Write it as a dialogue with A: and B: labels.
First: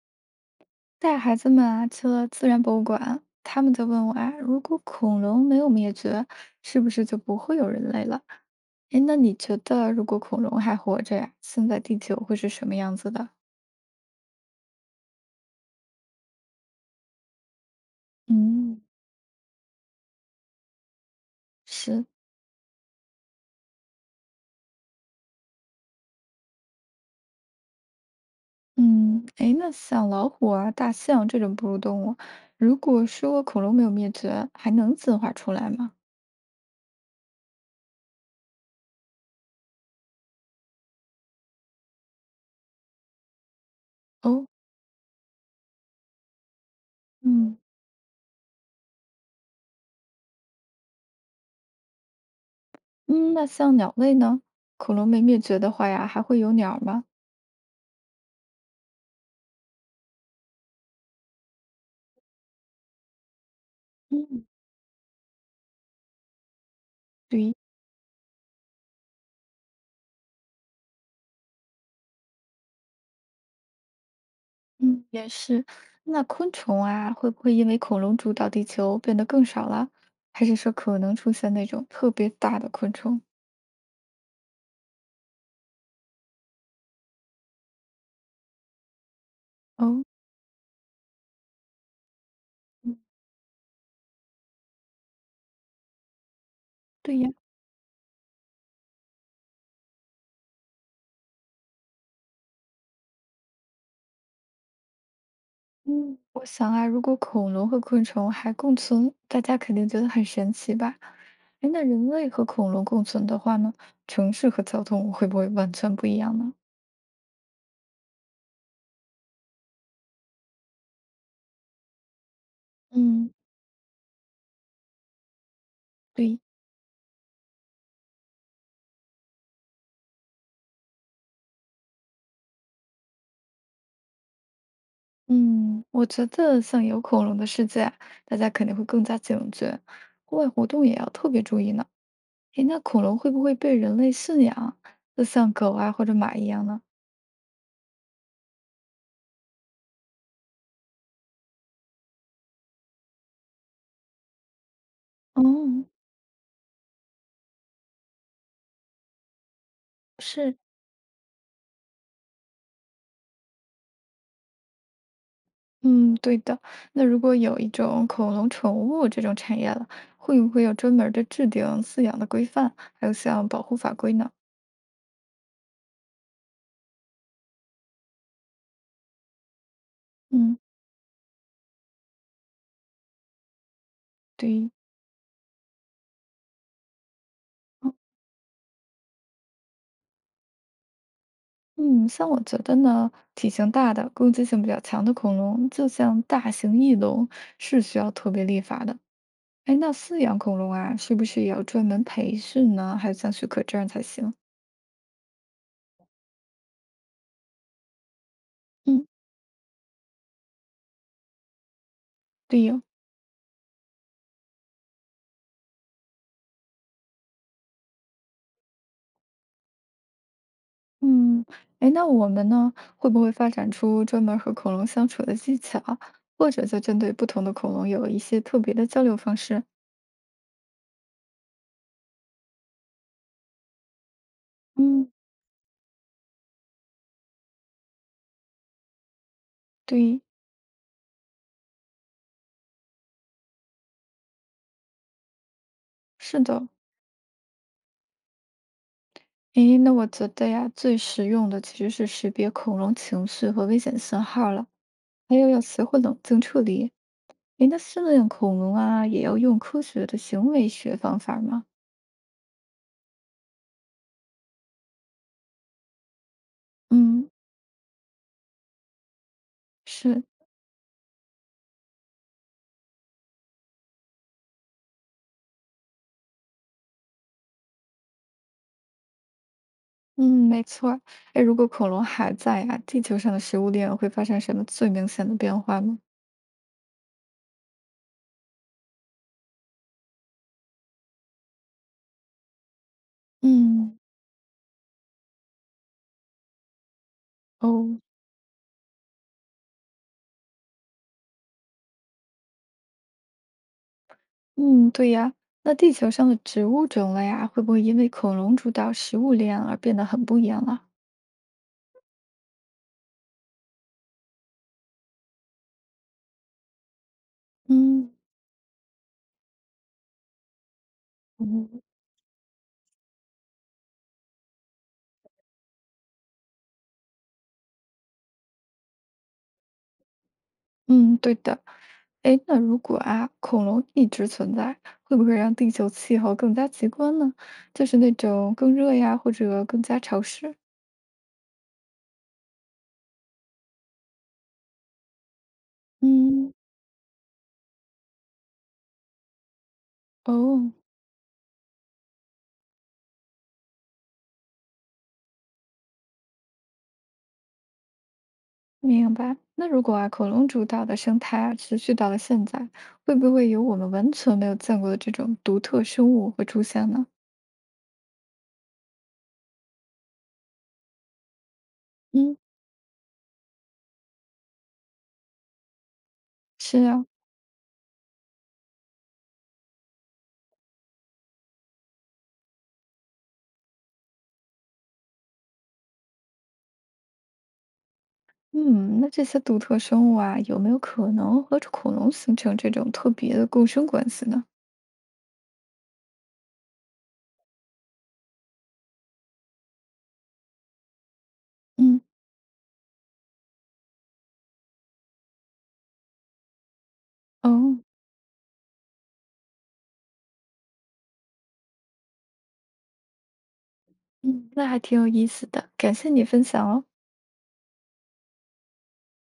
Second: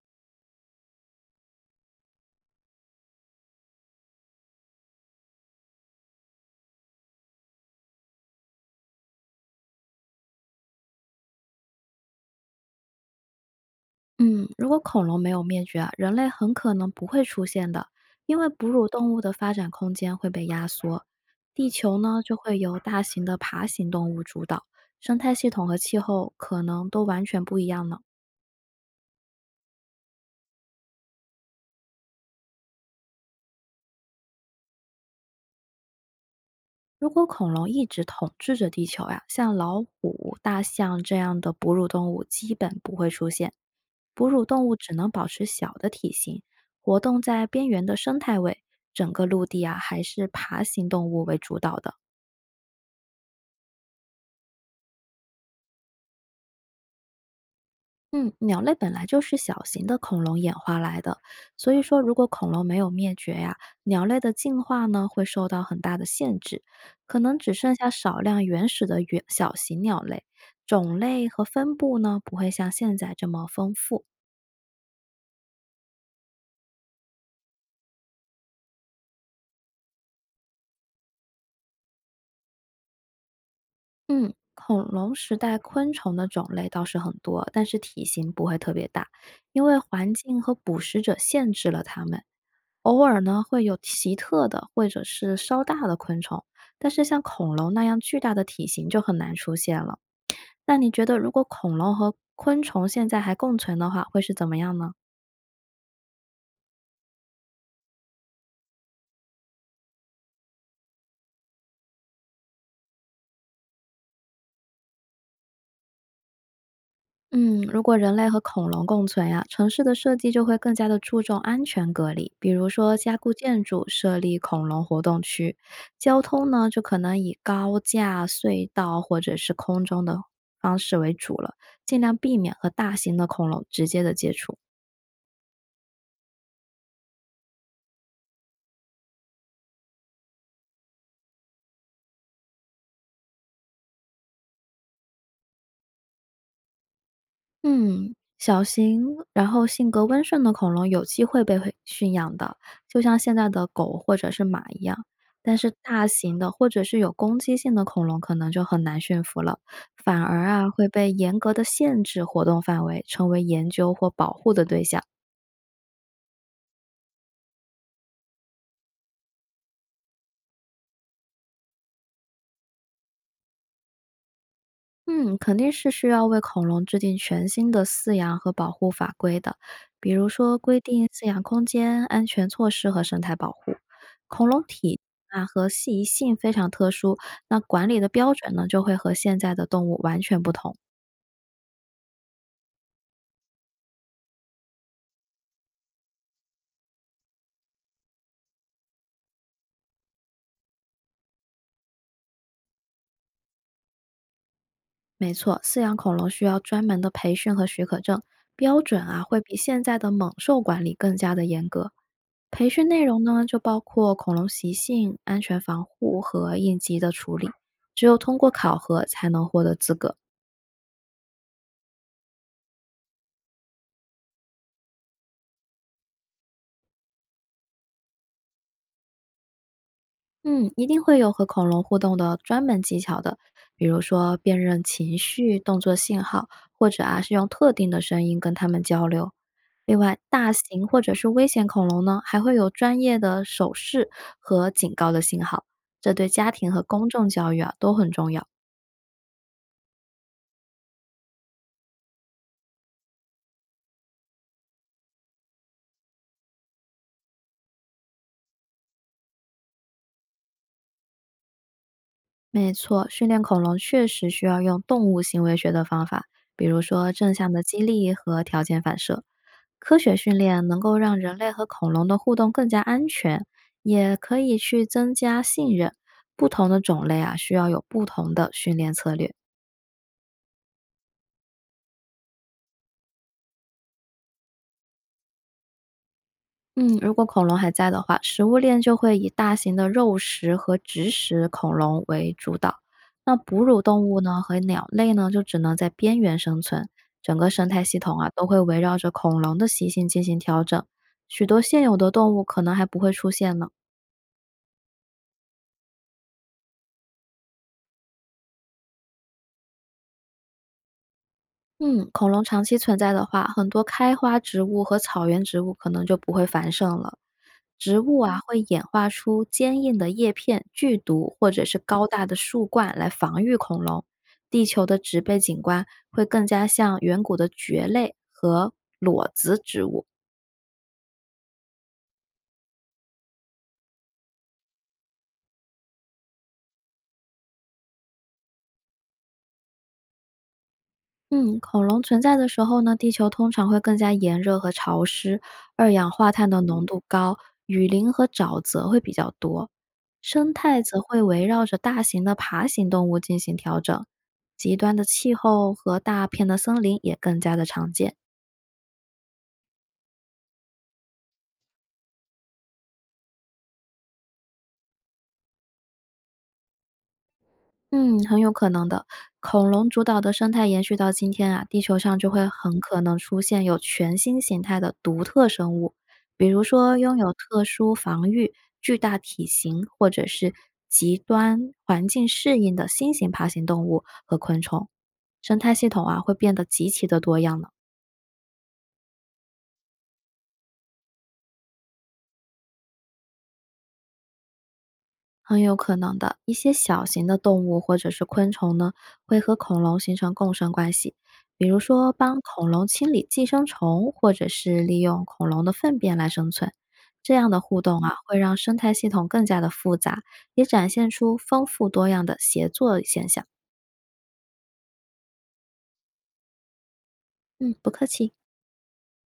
A: 带孩子们啊去了自然博物馆，他们就问我啊，如果恐龙没有灭绝，是不是就不会有人类了？哎，那你觉得如果恐龙还活着呀，现在地球会是什么样子的？
B: 嗯，如果恐龙没有灭绝啊，人类很可能不会出现的，因为哺
A: 嗯，
B: 乳动物的发展空间会被压缩，地球
A: 是，
B: 呢就会由大型的爬行动物主导，生态系统和气候可能都完全不一样呢。
A: 嗯，哎，那像老虎啊、大象这种哺乳动物，如果说恐龙没有灭绝，还能进化出来吗？
B: 如果恐龙一直统治着地球呀，像老虎、大象这样的哺乳动物基本不会出现，哺乳
A: 哦，
B: 动物只能保持小的体型，活动在
A: 嗯
B: 边缘的生态位，整个陆地啊还是爬行动物为主导的。
A: 嗯，那像鸟类呢？恐龙没灭绝的话呀，还会有鸟吗？
B: 嗯，鸟类本来就是小型的恐龙演化来的，所以说如果恐龙没有灭绝呀，鸟类的
A: 嗯，
B: 进化呢会受到很大的限制，可能只
A: 对。
B: 剩下少量原始的原小型鸟类，种类和分布呢不会像现在这么丰富。
A: 嗯，也是。那昆虫啊，会不会因为恐龙主导地球变得更少了？还是说可能出现那种特别大的昆虫？
B: 嗯，恐龙时代昆虫的种类倒是很多，但是体型不会特别大，因为
A: 哦，
B: 环境和捕食者限制了它们。
A: 嗯，
B: 偶尔呢，会有奇特的或者是稍大的昆虫，但是
A: 对
B: 像
A: 呀，
B: 恐龙那样巨大的体型就很难出现了。那你觉得，如果恐龙和昆虫现在还共存的话，会是怎么样呢？
A: 嗯，我想啊，如果恐龙和昆虫还共存，大家肯定觉得很神奇吧？哎，那人类和恐龙共存的话呢，城市和交通会不会完全不一样呢？
B: 嗯，如果人类和恐龙共存呀、城市的设计就会更加的注重安全隔离，比如说加
A: 嗯，
B: 固建筑、设立恐龙活动区，交
A: 对，
B: 通呢就可能以高架、隧道或者是空中的方式为主了，尽量避免和大型的恐龙直接的接触。
A: 嗯，我觉得像有恐龙的世界啊大家肯定会更加警觉，户外活动也要特别注意呢。诶，那恐龙会不会被人类驯养，就像狗啊或者马一样呢？
B: 嗯，小型然后性格温顺的恐龙有机会被会驯养的，就像现在的狗或者是马一样。但是
A: 哦，
B: 大型的或者是有攻击性的恐龙可能就很难驯服了，反而
A: 是，
B: 啊会被严格的限制活动范围，成为研究或保护的对象。
A: 嗯，对的。那如果有一种恐龙宠物这种产业了，会不会有专门儿的制定饲养的规范，还有像保护法规呢？
B: 嗯，肯定是需要为恐龙制定全新的饲养和保护法规的，比如说
A: 嗯，
B: 规定饲养空间、安全措施和生态保护。恐龙
A: 对。
B: 体啊和适宜性非常特殊，那管
A: 哦
B: 理的标准呢就会和现在的动物完全不同。
A: 嗯，像我觉得呢，体型大的、攻击性比较强的恐龙，就像大型翼龙，是需要特别立法的。哎，那饲养恐龙啊，是不是也要专门培训呢？还有像许可证儿才行？
B: 没错，饲养恐龙需要专门的培训和许可证，标准
A: 嗯，
B: 啊会比现在的猛兽管理更加的严格。
A: 对
B: 培
A: 呀。
B: 训内容呢就包括恐龙习性、安全防护和应急的处理，只有通过考核才能获得资格。
A: 嗯，哎，那我们呢，会不会发展出专门儿和恐龙相处的技巧，或者就针对不同的恐龙有一些特别的交流方式？
B: 嗯，一定会有和恐龙互动的专门技巧的，比如说辨认
A: 嗯，
B: 情绪、动作信号，或者啊是用特定的声音跟它们交流。另外，
A: 对，
B: 大型或者是危险恐龙呢，还会有专业的手势和警告的信号，这对
A: 是
B: 家
A: 的。
B: 庭和公众教育啊都很重要。
A: 哎，那我觉得呀，最实用的其实是识别恐龙情绪和危险信号了，还有要学会冷静处理。哎，那训练恐龙啊，也要用科学的行为学方法吗？
B: 没错，训练恐龙确实需要用动物行为学的方法，比如说
A: 嗯，
B: 正向的激励和条件反射。科学
A: 是，
B: 训练能够让人类和恐龙的互动更加安全，也可以去增加信任。不同的种类啊，需要有不同的训练策略。
A: 嗯，没错儿。哎，如果恐龙还在啊，地球上的食物链会发生什么最明显的变化吗？
B: 嗯，如果恐龙还在的话，食物链就会以大型的肉食和植食恐龙为主导。那哺乳
A: 嗯，
B: 动物呢和鸟类呢，就只能在边缘生存。整个生态系
A: 哦，
B: 统啊，都会围绕着恐龙的习性进行调整。许多现有的动物可能还不会出现呢。
A: 嗯，对呀。那地球上的植物种类啊，会不会因为恐龙主导食物链而变得很不一样了？
B: 嗯，恐龙长期存在的话，很多开花植物和草原植物可能就不会繁盛了。植
A: 嗯
B: 物啊，会演化出坚硬的叶片、剧毒或者是
A: 嗯
B: 高大的树冠来防御恐龙。地球的植被景观会更加像远古的蕨类和裸子植物。
A: 嗯，对的。哎，那如果啊，恐龙一直存在，会不会让地球气候更加极端呢？就是那种更热呀，或者更加潮湿？
B: 嗯，恐龙存在的时候呢，地球通常会更加炎热和潮湿，二氧化碳
A: 嗯，
B: 的浓度高，雨林和沼泽会比较多。生
A: 哦，
B: 态则会围绕着大型的爬行动物进行调整，极端的气候和大片的森林也更加的常见。
A: 明白。那如果啊，恐龙主导的生态啊，持续到了现在，会不会有我们完全没有见过的这种独特生物会出现呢？
B: 嗯，很有可能的。恐龙主导的生态延续到今天啊，地球上就
A: 嗯。
B: 会很可能出现有全新形态的独特生物，比如
A: 是
B: 说
A: 啊，
B: 拥有特殊防御、巨大体型或者是极端环境适应的新型爬行动物和昆虫。生态系统啊，会变得极其的多样呢。
A: 嗯，那这些独特生物啊，有没有可能和恐龙形成这种特别的共生关系呢？
B: 很有可能的。一些小型的动物或者是昆虫呢，会和恐龙形成共生关系，比如
A: 嗯，
B: 说帮恐龙清理寄生虫，或者是利用恐龙的粪便来生存。这样的
A: 哦，
B: 互动啊，会让生态系统更加的复杂，也展现出丰富多样的协作现象。
A: 嗯，那还挺有意思的，感谢你分享哦。
B: 嗯，不客气。